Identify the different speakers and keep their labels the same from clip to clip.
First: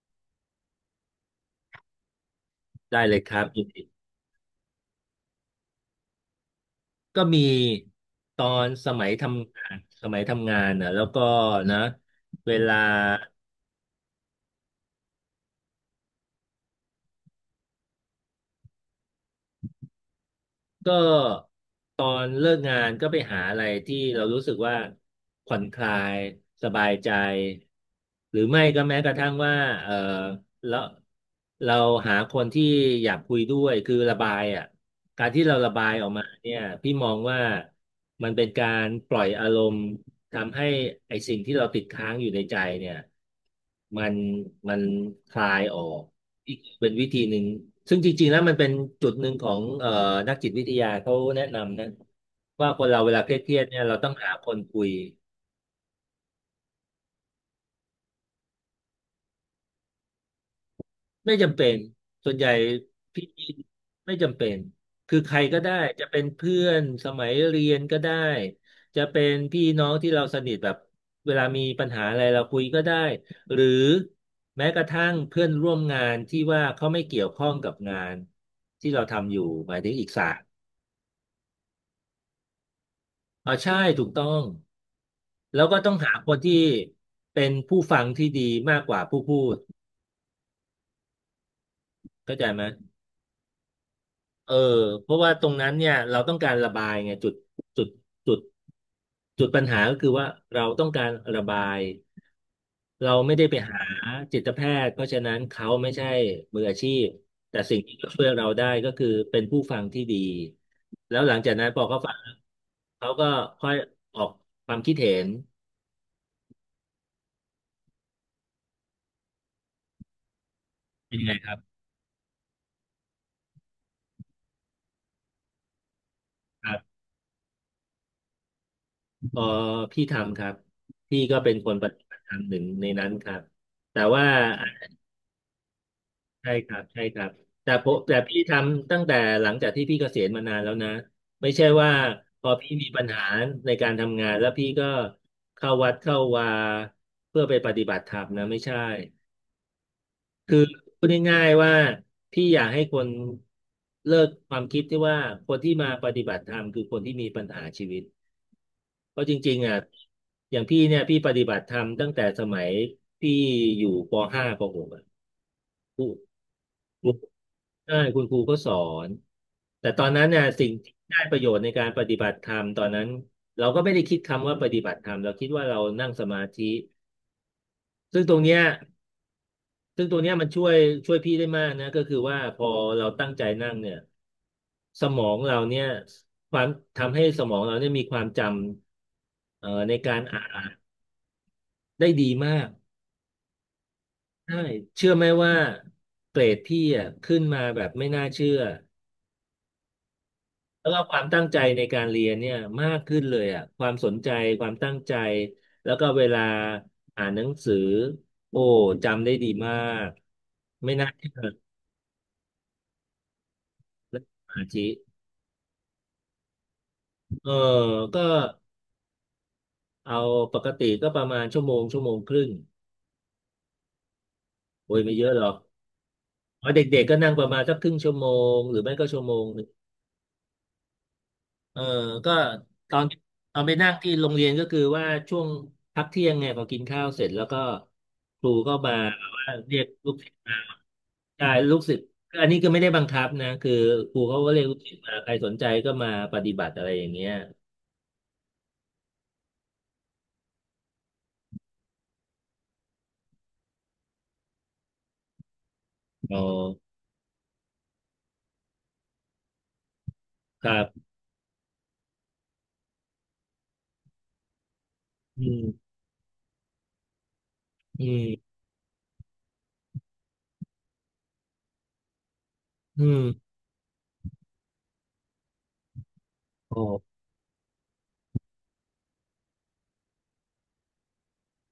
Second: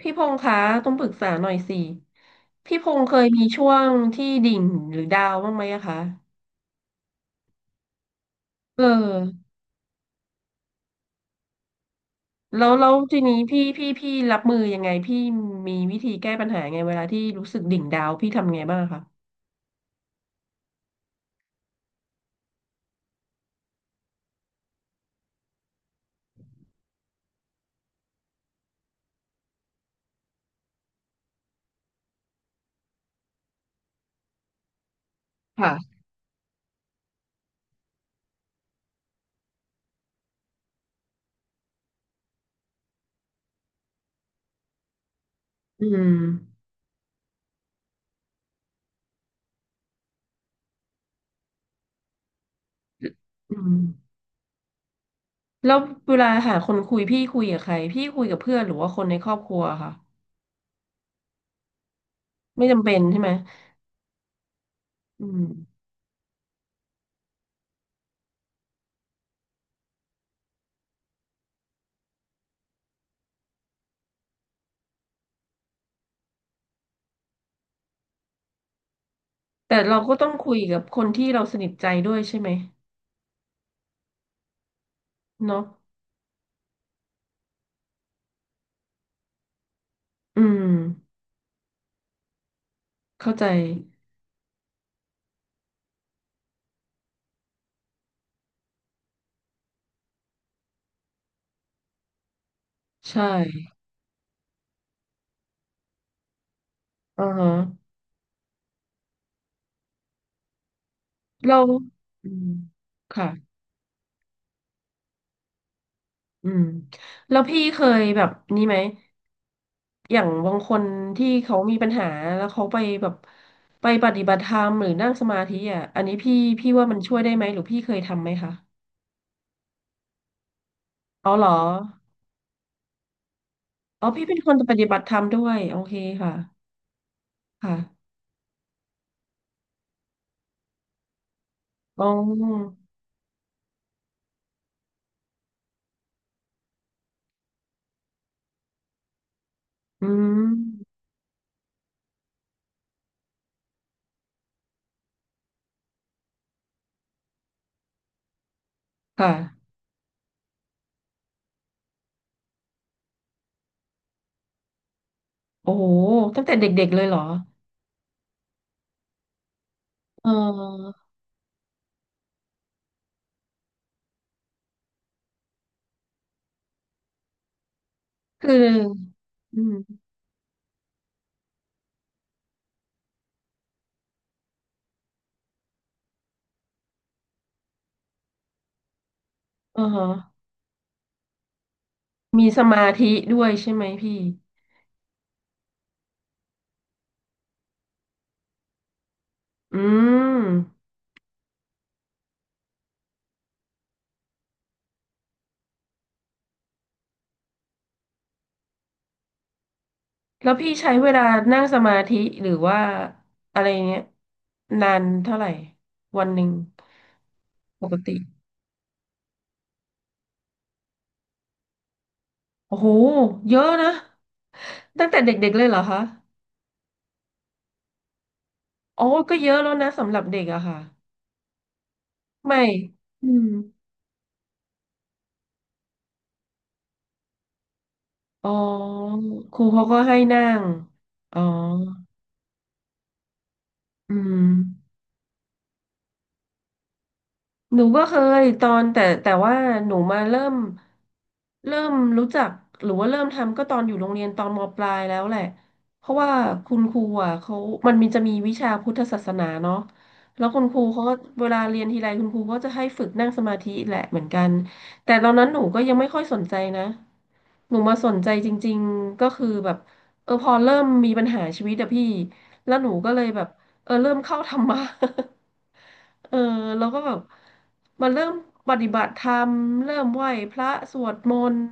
Speaker 1: พี่พงษ์คะต้องปรึกษาหน่อยสิพี่พง
Speaker 2: ได้
Speaker 1: ษ์เค
Speaker 2: เลย
Speaker 1: ย
Speaker 2: ครั
Speaker 1: มี
Speaker 2: บยิ
Speaker 1: ช่
Speaker 2: น
Speaker 1: ว
Speaker 2: ดี
Speaker 1: งที่ดิ่งหรือดาวน์บ้างไหมอะคะ
Speaker 2: ก็มีตอน
Speaker 1: เออ
Speaker 2: สมัยทำงานนะแล้วก็นะเว
Speaker 1: แล้ว
Speaker 2: ลา
Speaker 1: ทีนี้พี่รับมือยังไงพี่มีวิธีแก้ปัญหาไงเวลาที่รู้สึกดิ่งดาวน์พี่ทำไงบ้างคะ
Speaker 2: ก็ตอนเลิกงานก็ไปหาอะไรที่เรารู้สึกว่าผ่อนคลายสบายใจหรือไม่ก็แม้กระทั่งว่าเออแล้วเราหาคนที่อยากคุยด้วยคือระบายอ่ะ การที่เราระบาย
Speaker 1: ค่ะ
Speaker 2: ออกมาเนี่ยพี่มองว่ามันเป็นการปล่อยอารมณ์ทำให้ไอ้สิ่งที่เราติดค้างอยู่ในใจเนี่ยมันมันคลายออ
Speaker 1: อื
Speaker 2: ก
Speaker 1: ม
Speaker 2: อีกเป็นวิธีหนึ่งซึ่งจริงๆแล้วมันเป็นจุดหนึ่งของนักจิตวิทยาเขาแนะนำนะว่าคนเราเวลาเค
Speaker 1: อื
Speaker 2: รียดๆ
Speaker 1: ม
Speaker 2: เนี่ยเราต้องหาคนคุย
Speaker 1: แล้วเวลาหาคนคุยพี่คุยกับใครพี่คุยกับเพื่อนหรือว่าคนในครอบครัวค่ะ
Speaker 2: ไม่จำเป็น ส่วนใหญ่
Speaker 1: ไม่จำเป็นใช่
Speaker 2: พี่
Speaker 1: ไหม
Speaker 2: ไม่จำเป็น คือ
Speaker 1: อื
Speaker 2: ใคร
Speaker 1: ม
Speaker 2: ก็ได้ จะเป็นเพื่อนสมัยเรียนก็ได้ จะเป็นพี่น้องที่เราสนิทแบบ เวลามีปัญหาอะไรเราคุยก็ได้หรือแม้กระทั่งเพื่อนร่วมงานที่ว่าเขาไม่เกี่ยวข้องกับงานที่เราทำอยู่ห
Speaker 1: แต่
Speaker 2: มายถึง
Speaker 1: เรา
Speaker 2: อีก
Speaker 1: ก็
Speaker 2: ศา
Speaker 1: ต้อง
Speaker 2: สตร์
Speaker 1: คุยกับคนที่เราสนิทใจด้วยใช่ไหม
Speaker 2: อ๋อใช่ถูกต้อง
Speaker 1: เนาะ
Speaker 2: แล้วก็ต้องหาคนที่เป็นผู้ฟังที่ดีมากกว่าผู้พูด
Speaker 1: อืม
Speaker 2: เข้าใจไหม
Speaker 1: เข้าใจ
Speaker 2: เออเพราะว่าตรงนั้นเนี่ยเราต้องการระบายไงจุดจุดจุดปัญหาก็คือว่าเราต้องการระบายเรา
Speaker 1: ใช่
Speaker 2: ไม่ได้ไปหาจิตแพทย์เพราะฉะนั้นเขาไม่ใช่มืออาชีพ
Speaker 1: อือฮะ
Speaker 2: แต่สิ่งที่เขาช่วยเราได้ก็คือเป็นผู้ฟังที่ดีแล้วหลังจาก
Speaker 1: เรา
Speaker 2: นั้นพอเขาฟัง
Speaker 1: อืม
Speaker 2: เขาก็
Speaker 1: ค่ะ
Speaker 2: ค่อยออกความคิดเห็น
Speaker 1: อืมแล้วพี่เคยแบบนี้ไหมอย่างบางคน
Speaker 2: เป็น
Speaker 1: ที่
Speaker 2: ไงครั
Speaker 1: เขา
Speaker 2: บ
Speaker 1: มีปัญหาแล้วเขาไปแบบไปปฏิบัติธรรมหรือนั่งสมาธิอ่ะอันนี้พี่
Speaker 2: ค
Speaker 1: พี่
Speaker 2: รั
Speaker 1: ว่า
Speaker 2: บ
Speaker 1: มันช่วยได้ไหมหรือพี่เคยทำไหมคะ
Speaker 2: พอพี่ทำครับพี่
Speaker 1: อ๋อ
Speaker 2: ก็
Speaker 1: เหรอ
Speaker 2: เป็นคนปฏิบัติธรรมหนึ่งในนั้นครับแต่
Speaker 1: อ๋อพี่
Speaker 2: ว่า
Speaker 1: เป็นคนปฏิบัติธรรมด้วยโอเคค่ะ
Speaker 2: ใช่ครับใช่ครับแต่
Speaker 1: ค่ะ
Speaker 2: ผมแต่พี่ทำตั้งแต่หลังจากที่พี่เกษียณมานานแล้วนะไม่ใช่ว่า
Speaker 1: อ๋
Speaker 2: พอพี่
Speaker 1: อ
Speaker 2: มีปัญหาในการทำงานแล้วพี่ก็เข้าวัดเข้าวาเพื่อไปปฏิบัติธรรมนะไม่ใช่
Speaker 1: อืม
Speaker 2: คือพูดง่ายๆว่าพี่อยากให้คนเลิกความคิดที่ว่าคนที่มาปฏิบัติธรรมคือคนที่มีปัญหาชีวิตเพราะ
Speaker 1: ค่ะ
Speaker 2: จริงๆอ่ะอย่างพี่เนี่ยพี่ปฏิบัติธรรมตั้งแต่สมัยพี่อยู่ปห้าปหกอ่ะ
Speaker 1: โอ้โหตั้งแต่เด็กๆเลยเหรอ
Speaker 2: ใช่คุณครูก็สอนแต่ตอนนั้
Speaker 1: เ
Speaker 2: นเนี่ยสิ่งที่
Speaker 1: ออ
Speaker 2: ได้ประโยชน์ในการปฏิบัติธรรมตอนนั้นเราก็ไม่ได้คิดคำว่าปฏิบัติธรรมเราคิดว่าเรานั่งสมาธิซึ่งตรง
Speaker 1: คือ
Speaker 2: เนี้ย
Speaker 1: อืม
Speaker 2: ซึ่งตรงเนี้ยมันช่วยพี่ได้มากนะก็คือว่าพอเราตั้งใจนั่งเนี่ยสมองเราเนี่ยความทำให้สมองเราเนี่ยมีความจำ
Speaker 1: อ๋อ
Speaker 2: ใน
Speaker 1: ฮะ
Speaker 2: การอ่านได้ดี
Speaker 1: มี
Speaker 2: มา
Speaker 1: ส
Speaker 2: ก
Speaker 1: มาธิด้วยใช่ไหมพี่
Speaker 2: ใช่เชื่อไหมว่าเกรดพี่อ่ะขึ้นมาแบบไม่น่าเชื่อ
Speaker 1: อืม
Speaker 2: แล้วก็ความตั้งใจในการเรียนเนี่ยมากขึ้นเลยอ่ะความสนใจความตั้งใจแล้วก็เวลาอ่านหนังสือโอ้จำได้ดีมาก
Speaker 1: แล้วพี่ใช้
Speaker 2: ไม่
Speaker 1: เว
Speaker 2: น่า
Speaker 1: ลา
Speaker 2: เชื่อ
Speaker 1: นั่งสมาธิหรือว่าอะไรเงี้ย
Speaker 2: เลยสมาธิ
Speaker 1: นานเท่าไหร่วันหนึ่ง
Speaker 2: เออ
Speaker 1: ปกติ
Speaker 2: ก็เอาปกติก็ประมาณชั่วโมงชั่วโมงครึ่ง
Speaker 1: โอ้โหเยอะนะ
Speaker 2: โอ้ย
Speaker 1: ตั้ง
Speaker 2: ไม่
Speaker 1: แต่
Speaker 2: เยอะหร
Speaker 1: เด็
Speaker 2: อ
Speaker 1: ก
Speaker 2: ก
Speaker 1: ๆเลยเหรอคะ
Speaker 2: อ๋อเด็กๆก็นั่งประมาณสักครึ่งชั่วโมงหรือไม่
Speaker 1: อ๋อ
Speaker 2: ก็ชั่วโม
Speaker 1: ก็
Speaker 2: ง
Speaker 1: เยอะ
Speaker 2: หนึ่
Speaker 1: แล้
Speaker 2: ง
Speaker 1: วนะสำหรับเด็กอะค่ะ
Speaker 2: เออก็
Speaker 1: ไม่
Speaker 2: ตอน
Speaker 1: อืม
Speaker 2: ตอนไปนั่งที่โรงเรียนก็คือว่าช่วงพักเที่ยงไงพอกินข้าวเสร็จแล้วก็ค
Speaker 1: อ๋
Speaker 2: รู
Speaker 1: อ
Speaker 2: ก็มาว่า
Speaker 1: ครู
Speaker 2: เรีย
Speaker 1: เขา
Speaker 2: ก
Speaker 1: ก็
Speaker 2: ลู
Speaker 1: ให้
Speaker 2: กศิษย์
Speaker 1: นั่งอ๋อ
Speaker 2: ใช่ลูกศิษย์อันนี้ก็ไม่ได้บังคับนะคือ
Speaker 1: อื
Speaker 2: ครูเขา
Speaker 1: ม
Speaker 2: ก็เรียกลูกศิษย์มาใครสนใจก็มาปฏิบัติอะไรอย่างเงี้ย
Speaker 1: หนูก็เคยตอนแต่ว่าหนูมาเริ่มเริ่มรู้จักหรือว่าเริ่มทำก็ตอนอยู่โรงเรียนตอนมปลายแล้วแหละเพราะว่า
Speaker 2: อ๋อ
Speaker 1: คุณครูอ่ะเขามันมีจะมีวิชาพุทธศาสนาเนาะแล้วคุณ
Speaker 2: ครั
Speaker 1: ครูเขา
Speaker 2: บ
Speaker 1: ก็เวลาเรียนทีไรคุณครูก็จะให้ฝึกนั่งสมาธิแหละเหมือนกันแต่ตอน
Speaker 2: อื
Speaker 1: นั้นหนู
Speaker 2: ม
Speaker 1: ก็ยังไม่ค่อยสนใจนะหนูมา
Speaker 2: อื
Speaker 1: สนใจจ
Speaker 2: ม
Speaker 1: ริงๆก็คือแบบเออพอเริ่มมีปัญหาชีวิตอะพี่แล้วหนู
Speaker 2: อื
Speaker 1: ก็เล
Speaker 2: ม
Speaker 1: ยแบบ เออเริ่มเข้าธรรมะ เออ
Speaker 2: โอ
Speaker 1: แล้วก็แบบ
Speaker 2: ้
Speaker 1: มาเริ่มปฏิบัติธรรมเริ่มไหว้พระสวดมนต์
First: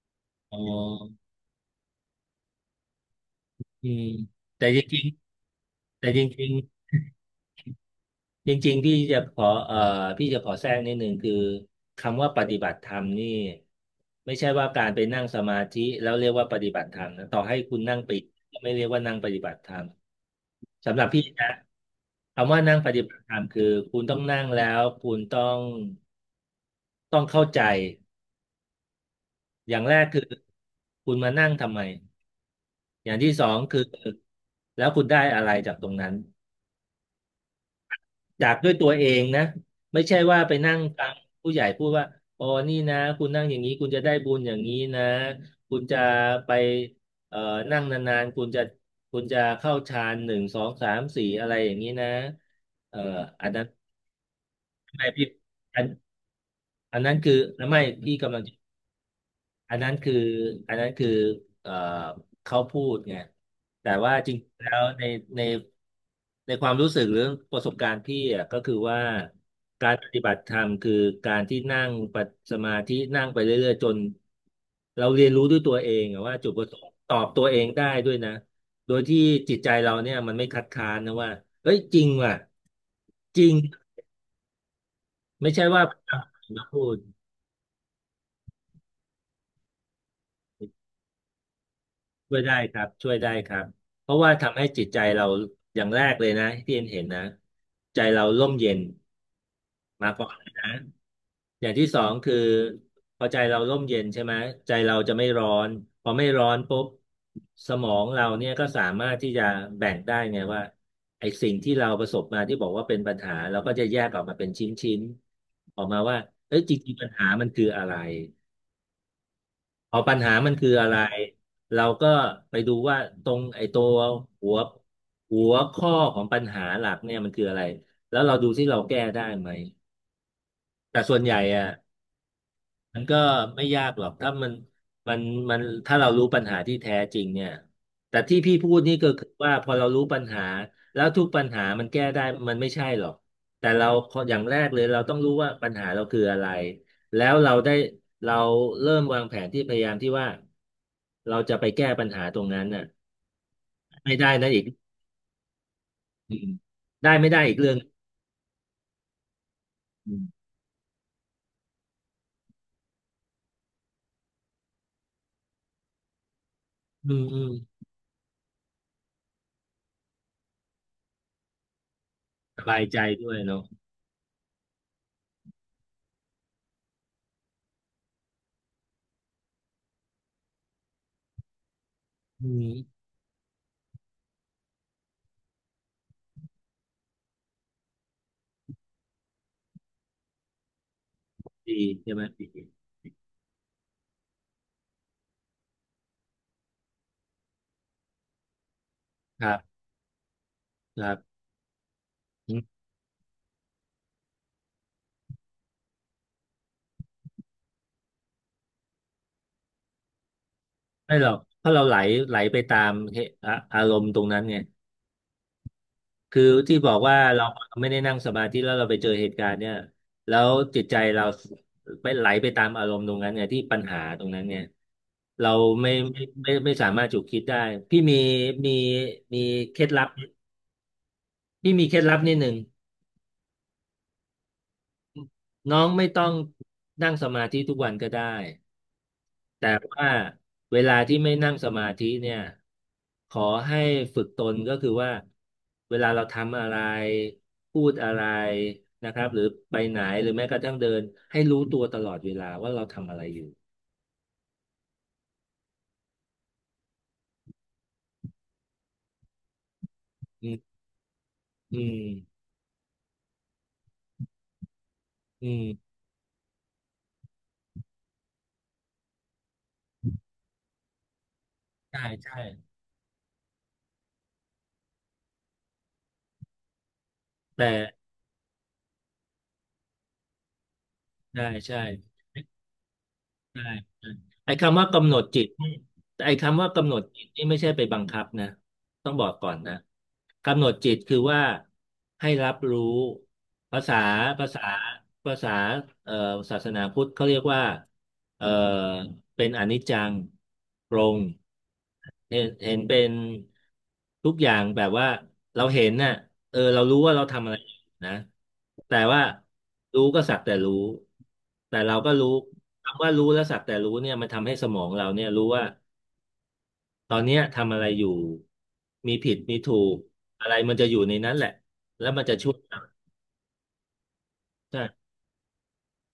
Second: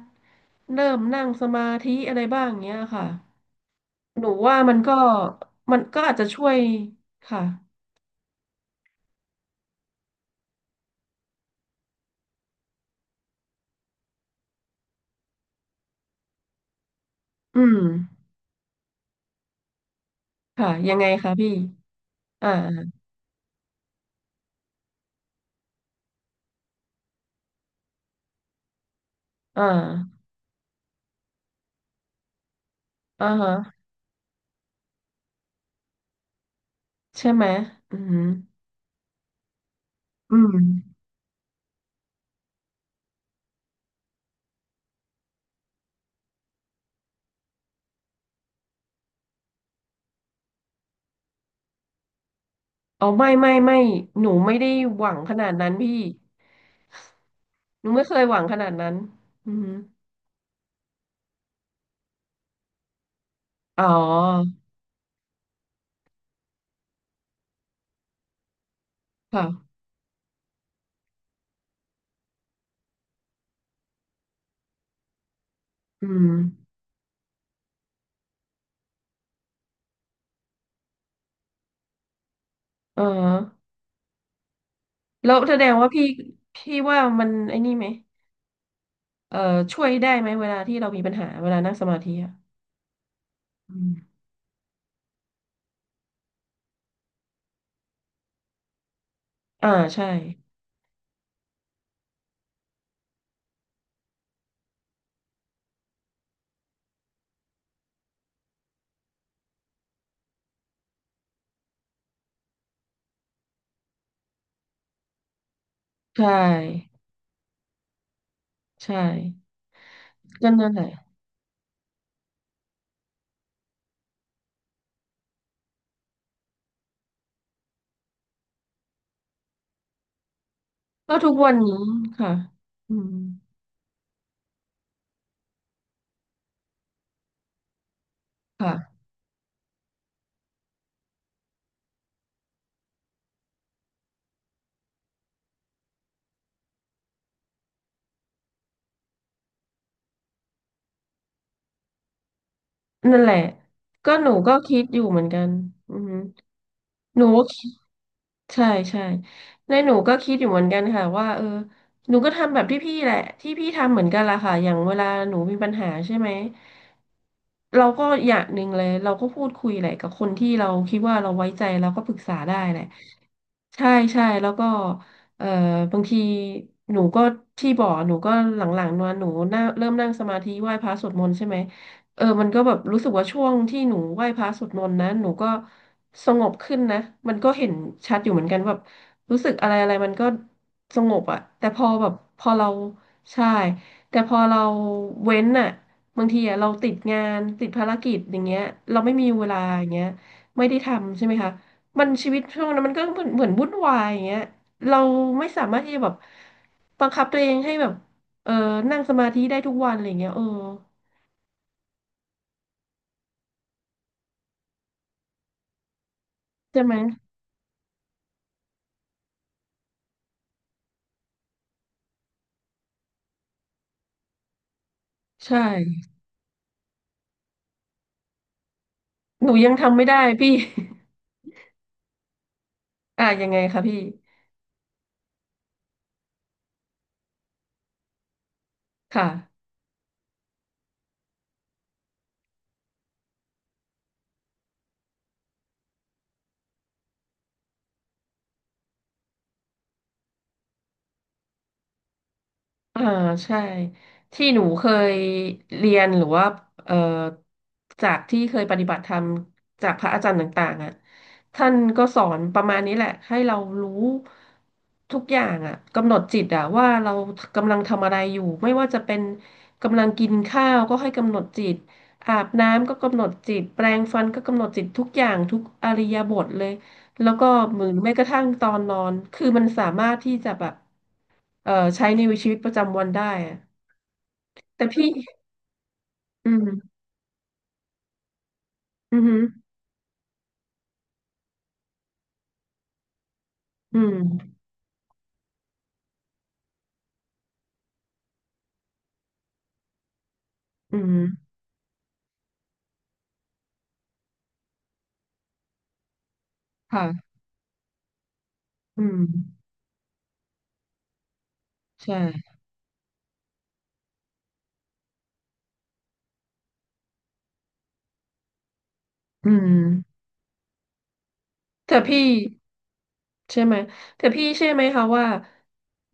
Speaker 2: อ๋
Speaker 1: เริ่มนั่
Speaker 2: อ
Speaker 1: งสมาธิอะไรบ้างเงี้ยค่ะ
Speaker 2: อืม
Speaker 1: หนูว่า
Speaker 2: แต่
Speaker 1: มัน
Speaker 2: จ
Speaker 1: ก็
Speaker 2: ริง
Speaker 1: มันก็
Speaker 2: ๆแต่
Speaker 1: อาจ
Speaker 2: จ
Speaker 1: จะช่
Speaker 2: ริ
Speaker 1: ว
Speaker 2: ง
Speaker 1: ย
Speaker 2: ๆ
Speaker 1: ค่ะ
Speaker 2: จริงๆพี่จะขอพี่จะขอแทรกนิดนึงคือคำว่าปฏิบัติธรรมนี่ไม่ใช่ว่าการไปนั่งสมาธิแล้วเรียกว่าปฏิบัติธรรมนะต่อให้
Speaker 1: อื
Speaker 2: คุ
Speaker 1: ม
Speaker 2: ณนั่งปิดก็ไม่เรียกว่านั่งปฏิบัติธรรม
Speaker 1: ค่ะยั
Speaker 2: สำ
Speaker 1: ง
Speaker 2: ห
Speaker 1: ไง
Speaker 2: รับพี่
Speaker 1: คะ
Speaker 2: นะ
Speaker 1: พี่อ่า
Speaker 2: คำว่านั่งปฏิบัติธรรมคือคุณต้องนั่งแล้วคุณต้องเข้าใจ
Speaker 1: อ่
Speaker 2: อย่างแรกคื
Speaker 1: า
Speaker 2: อคุณมานั่งทำไมอย่าง
Speaker 1: อ่า
Speaker 2: ที่สอ
Speaker 1: ฮะ
Speaker 2: งคือแล้วคุณได้อะไรจากตรงนั้น
Speaker 1: ใช่ไหมอืม
Speaker 2: จากด้วยตัวเองนะไม่ใช่
Speaker 1: อื
Speaker 2: ว่าไปนั่ง
Speaker 1: ม
Speaker 2: ฟังผู้ใหญ่พูดว่าอ๋อนี่นะคุณนั่งอย่างนี้คุณจะได้บุญอย่างนี้นะคุณจะไปเอ่อนั่งนานๆคุณจะเข้าฌานหนึ่งสองสามสี่อะไรอย่างนี้นะเอ่อ
Speaker 1: เอา
Speaker 2: อันนั้น
Speaker 1: ไม่หนูไม่ได้ห
Speaker 2: ไม่
Speaker 1: วัง
Speaker 2: พี่
Speaker 1: ขนาดนั้นพี่
Speaker 2: อันนั้นคือไม่
Speaker 1: หนูไม่เค
Speaker 2: พี่
Speaker 1: ยห
Speaker 2: กำ
Speaker 1: วั
Speaker 2: ลัง
Speaker 1: ง
Speaker 2: จะ
Speaker 1: ขนาดนั้นอืม
Speaker 2: อันนั้นคืออันนั้นคือเอ่อเขาพูดไง
Speaker 1: อ๋
Speaker 2: แต่ว่าจริง
Speaker 1: อ
Speaker 2: ๆแล้วในในความรู้สึกหรือประสบการณ์พี่อ่ะก็คือว่า
Speaker 1: ค่ะ
Speaker 2: การปฏิบัติธรรมคือการที่นั่งปัดสมาธินั่งไปเรื่อยๆจนเราเรียนรู้ด้วยตัวเอ
Speaker 1: อื
Speaker 2: งอะ
Speaker 1: ม
Speaker 2: ว่าจุดประสงค์ตอบตัวเองได้ด้วยนะโดยที่จิตใจเราเนี่ยมันไม่คัดค้านนะว่าเอ้ยจริงว่ะ
Speaker 1: เอ
Speaker 2: จริง
Speaker 1: อแล้ว
Speaker 2: ไม่
Speaker 1: แสด
Speaker 2: ใช่
Speaker 1: ง
Speaker 2: ว่า
Speaker 1: ว่าพี่
Speaker 2: มา
Speaker 1: พี่
Speaker 2: พูด
Speaker 1: ว่ามันไอ้นี่ไหมเออช่วยได้ไหมเวลาที่เรามีปัญหาเวลานั่งสมาธิอ่ะ
Speaker 2: ช่วยได้ครับช่วยได้ครับ
Speaker 1: อืม
Speaker 2: เพราะว่าทำให้จิตใจเราอย่างแรกเลยนะที่เอ็นเห็นนะใจเราร่มเย็น
Speaker 1: อ่าใช่
Speaker 2: มาก่อนเลยนะอย่างที่สองคือพอใจเราร่มเย็นใช่ไหมใจเราจะไม่ร้อนพอไม่ร้อนปุ๊บสมองเราเนี่ยก็สามารถที่จะแบ่งได้ไงว่าไอ้สิ่งที่เราประสบมาที่บอกว่าเป็นปัญหาเราก็จะแยกออกมาเป็นชิ้นๆออกมาว่า
Speaker 1: ใช่
Speaker 2: เอ้ยจริงๆปัญหามันคืออะไร
Speaker 1: ใช่
Speaker 2: เอาปัญหา
Speaker 1: ก็
Speaker 2: มันคื
Speaker 1: นั่
Speaker 2: อ
Speaker 1: นแห
Speaker 2: อะ
Speaker 1: ละ
Speaker 2: ไร เราก็ไปดูว่าตรงไอ้ตัวหัวหัวข้อของปัญหาหลักเนี่ยมันคืออะไร แล้วเราดูที่เราแก้ได้ไหม แต่
Speaker 1: ก็
Speaker 2: ส่วน
Speaker 1: ทุ
Speaker 2: ให
Speaker 1: ก
Speaker 2: ญ่
Speaker 1: วัน
Speaker 2: อะ
Speaker 1: นี้ค่ะอื
Speaker 2: มัน
Speaker 1: ม
Speaker 2: ก็ไม่ยากหรอกถ้ามันมันถ้าเรารู้ปัญหาที่แท้จริงเนี่ยแต่ที่พี่พู
Speaker 1: ค่ะ
Speaker 2: ดนี่ก็คือว่าพอเรารู้ปัญหาแล้วทุกปัญหามันแก้ได้มันไม่ใช่หรอกแต่เราขออย่างแรกเลยเราต้องรู้ว่าปัญหาเราคืออะไรแล้วเราได้เราเริ่มวางแผนที่พยายามที่ว่าเราจะไปแก้ปัญหาตรงนั้นน่ะ
Speaker 1: นั่นแหละก็
Speaker 2: ไม่
Speaker 1: หนู
Speaker 2: ได้นะ
Speaker 1: ก็
Speaker 2: อีก
Speaker 1: คิดอยู่เหมือนกันอือหอ
Speaker 2: อืมได้
Speaker 1: หนู
Speaker 2: ไม่ได้
Speaker 1: ก็
Speaker 2: อีกเรื่อง
Speaker 1: ใช่ใช่ในหนูก็
Speaker 2: อืม
Speaker 1: คิดอยู่เหมือนกันค่ะว่าเออหนูก็ทำแบบที่พี่แหละที่พี่ทำเหมือนกันละค่ะอย่างเวลาหนูมีปัญหาใช่ไหม
Speaker 2: อืมอืม
Speaker 1: เราก็อย่างหนึ่งเลยเราก็พูดคุยแหละกับคนที่เราคิดว่าเราไว้ใจเราก็ปรึกษาได้
Speaker 2: ส
Speaker 1: แห
Speaker 2: บา
Speaker 1: ละ
Speaker 2: ยใจด้วยเนาะ
Speaker 1: ใช่ใช่แล้วก็เอ่อบางทีหนูก็ที่บ่อกหนูก็หลังๆนอนหนูน่าเริ่มนั่งสมาธิไหว้พระสวดมนต์ใช่ไหมเออมั
Speaker 2: อื
Speaker 1: นก็แบบรู้
Speaker 2: ม
Speaker 1: สึกว่าช่วงที่หนูไหว้พระสวดมนต์นั้นหนูก็ สงบขึ้นนะมันก็เห็นชัดอยู่เหมือนกันแบบรู้สึกอะไรอะไรมันก็สงบอะแต่
Speaker 2: ดี
Speaker 1: พอแบ
Speaker 2: ใช่
Speaker 1: บ
Speaker 2: ไหม
Speaker 1: พอ
Speaker 2: ดี
Speaker 1: เราใช่แต่พอเราเว้นอะบางทีอะเราติดงานติดภารกิจอย่างเงี้ยเราไม่มีเว
Speaker 2: ครั
Speaker 1: ลา
Speaker 2: บ
Speaker 1: อย่างเงี้ยไม่ได้
Speaker 2: ครั
Speaker 1: ทำใช่ไหม
Speaker 2: บ
Speaker 1: คะมันชีวิตช่วงนั้นมันก็เหมือนเหมือนวุ่นวายอย่างเงี้ยเราไม่สามารถที่จะแบบบังคับตัวเองให้แบบเออนั่งสมาธิได้ทุกวันอะไรอย่างเงี้ยเออ
Speaker 2: ไม่หรอกเพราะเราไหลไหลไปตามเหตุอะอารมณ์ตรงนั้นไงคือที่
Speaker 1: ใช่
Speaker 2: บ
Speaker 1: ไห
Speaker 2: อ
Speaker 1: ม
Speaker 2: กว่าเราไม่ได้นั่งสมาธิแล้วเราไปเจอเหตุการณ์เนี่ยแล้วจิตใจเราไปไหลไปตามอารมณ์ตรงนั้นไงที่ปัญหาตรงนั้นไง
Speaker 1: ใช
Speaker 2: เราไม่
Speaker 1: ่
Speaker 2: ไม่ไม่ไม่ไม่สามารถจุดคิดได้พี่มีมี
Speaker 1: หนูยัง
Speaker 2: เคล็ด
Speaker 1: ทำ
Speaker 2: ลั
Speaker 1: ไม่
Speaker 2: บ
Speaker 1: ได้พี่
Speaker 2: พี่มีเคล็ดลับนิดหนึ่ง
Speaker 1: อ่ะยังไงคะพี่
Speaker 2: น้องไม่ต้องนั่งสมาธิทุกวันก็ได้
Speaker 1: ค่ะ
Speaker 2: แต่ว่าเวลาที่ไม่นั่งสมาธิเนี่ยขอให้ฝึกตนก็คือว่าเวลาเราทำอะไรพูดอะไรนะครับหรือไปไหนหรือแม้กระทั่งเดินให้รู้ตัวตลอดเวลาว่าเรา
Speaker 1: อ่า
Speaker 2: ทำอะไรอยู่
Speaker 1: ใช่ ที่หนูเคยเรียน หรือว่าเอ่อจากที่เคยปฏิบัติธรรมจากพระอาจารย์
Speaker 2: อื
Speaker 1: ต่า
Speaker 2: ม
Speaker 1: งๆอ่ะท่าน
Speaker 2: อืม
Speaker 1: ก็สอนประมาณนี้แหละ ให้เรารู้ทุกอย่า
Speaker 2: อื
Speaker 1: ง
Speaker 2: ม
Speaker 1: อ่ะกำหนดจิตอ่ะว่าเรากำลังทำอะไรอยู่ ไม่ว่าจะเป็นกำลังกินข้าวก็ให้กำหนดจิต
Speaker 2: ใช่
Speaker 1: อา
Speaker 2: ใช่
Speaker 1: บน้ำก็กำหนดจิตแปรงฟันก็กำหนดจิตทุกอย่างทุกอิริยาบถเลยแล้วก็
Speaker 2: แต่
Speaker 1: หรือแม้กระทั่งตอนนอนคือมันสามารถที่จะแบบ
Speaker 2: ใช่ใช่
Speaker 1: ใช้ในชีวิตประจำวันได้อะ
Speaker 2: ใช่ใช่ไอ้คำ
Speaker 1: แต่
Speaker 2: ว่า
Speaker 1: พี่
Speaker 2: กำหนดจิตนี่ไอ้
Speaker 1: อื
Speaker 2: คำว่ากำ
Speaker 1: ม
Speaker 2: หนดจิตนี่ไม่ใช่ไปบังคับนะต้อง
Speaker 1: อื
Speaker 2: บอ
Speaker 1: อ
Speaker 2: ก
Speaker 1: อ
Speaker 2: ก่อนนะกำหนดจิตคือว่าให้รับรู้ภาษา
Speaker 1: อื
Speaker 2: ภา
Speaker 1: ม
Speaker 2: ษาภาษาเอ่อศาสนาพุทธเขาเรียกว่าเอ่อเป็นอนิจจังป
Speaker 1: อื
Speaker 2: รง
Speaker 1: ม
Speaker 2: เห็นเป็นทุกอย่างแบบว่าเราเห็นน่ะเออเรารู้ว่าเรา
Speaker 1: ค่ะ
Speaker 2: ทำอะไร นะแต่
Speaker 1: อืม
Speaker 2: ว่ารู้ก็สักแต่รู้แต่เราก็รู้
Speaker 1: ใช่
Speaker 2: คำว่ารู้และสักแต่รู้เนี่ยมันทำให้สมองเราเนี่ยรู้ว่าตอนเนี้ยทำอะไรอยู่มีผิด
Speaker 1: อื
Speaker 2: มี
Speaker 1: ม
Speaker 2: ถูกอะไรมันจะอยู่ในนั้นแหละ
Speaker 1: แต่
Speaker 2: แล้ว
Speaker 1: พี่
Speaker 2: มันจะช่วยเรา
Speaker 1: ใช่ไหมแต่พี่เชื่อไหม
Speaker 2: ใช่
Speaker 1: คะว่า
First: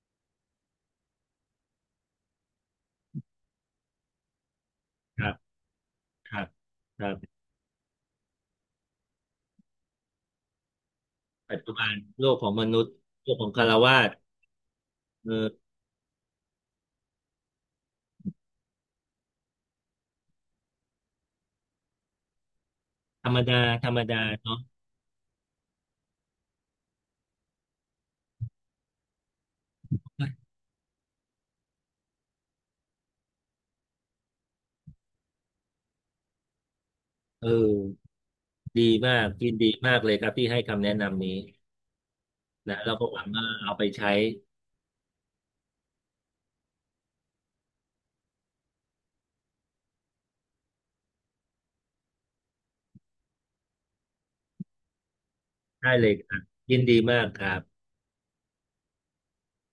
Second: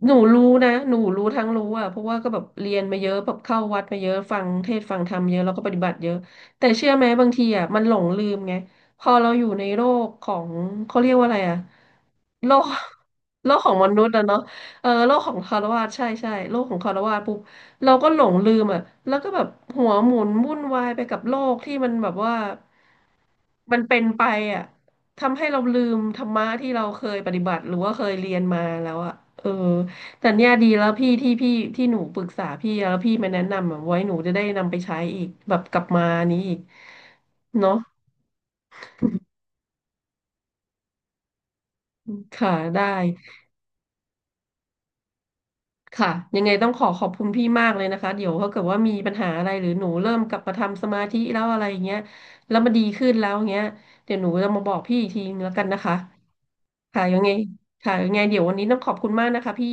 Speaker 1: หนูรู้นะหนูรู้ทั้งรู้อ่ะเพราะว่าก็แบบเรียนมาเยอะแบบเข้าวัดมาเยอะฟังเทศน์ฟังธร
Speaker 2: ค
Speaker 1: รม
Speaker 2: รั
Speaker 1: เย
Speaker 2: บ
Speaker 1: อะแล้วก็ปฏิบัติเยอะ
Speaker 2: ครับ
Speaker 1: แต่เชื่อ
Speaker 2: ค
Speaker 1: ไหม
Speaker 2: รั
Speaker 1: บาง
Speaker 2: บ
Speaker 1: ทีอ่ะมันหลงลืมไงพอเราอยู่ในโลกของเขาเรียกว่าอะไรอ่ะ
Speaker 2: ปัจจุบันโลกขอ
Speaker 1: โล
Speaker 2: งม
Speaker 1: ก
Speaker 2: นุษย์โลก ข
Speaker 1: โล
Speaker 2: อง
Speaker 1: ก
Speaker 2: คา
Speaker 1: ขอ
Speaker 2: ห
Speaker 1: งม
Speaker 2: า
Speaker 1: นุ
Speaker 2: ส
Speaker 1: ษย์
Speaker 2: ถ์
Speaker 1: อะเนาะเออโลกของคาร
Speaker 2: เออ
Speaker 1: วาสใช่ใช่โลกของคารวาสปุ๊บเราก็หลงลืมอ่ะแล้วก็แบบหัวหมุนวุ่นวายไปกับโลกที่มันแบบว่า
Speaker 2: ธรรมดา
Speaker 1: มัน
Speaker 2: ธร
Speaker 1: เป็
Speaker 2: รม
Speaker 1: น
Speaker 2: ดา
Speaker 1: ไป
Speaker 2: เนาะ
Speaker 1: อ่ะ ทำให้เราลืมธรรมะที่เราเคยปฏิบัติหรือว่าเคยเรียนมาแล้วอะเออแต่เนี่ยดีแล้วพี่ที่พี่ที่หนูปรึกษาพี่อะแล้วพี่มาแนะนำอะไว้หนูจะได้นำไปใช้อีกแบบกลับมานี้อีก
Speaker 2: เอ
Speaker 1: เนาะ
Speaker 2: อดีมากยินดีมากเลยครับที่ให้คำแนะนำนี้
Speaker 1: ค่ะ
Speaker 2: นะ
Speaker 1: ได้
Speaker 2: แล้วก็หวังว่าเอาไปใช้
Speaker 1: ค่ะยังไงต้องขอขอบคุณพี่มากเลยนะคะเดี๋ยวถ้าเกิดว่ามีปัญหาอะไรหรือหนูเริ่มกลับมาทำสมาธิแล้วอะไรอย่างเงี้ยแล้วมันดีขึ้นแล้วอย่างเงี้ยเดี๋ยวหนูจะมาบอกพี่อีกทีนึงแล้วกันนะ
Speaker 2: ได้
Speaker 1: คะ
Speaker 2: เลยครับยินดี
Speaker 1: ค่ะยั
Speaker 2: มา
Speaker 1: ง
Speaker 2: ก
Speaker 1: ไง
Speaker 2: ครับ
Speaker 1: ค่ะยังไงเดี๋ยววันนี้ต้องขอบคุณมากนะคะพี่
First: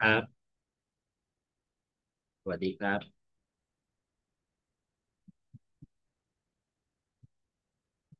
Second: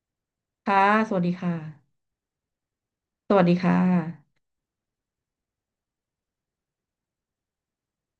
Speaker 2: ครับ
Speaker 1: ค่ะสวัสดีค่ะ
Speaker 2: สวัสดีครับ
Speaker 1: สวัสดีค่ะ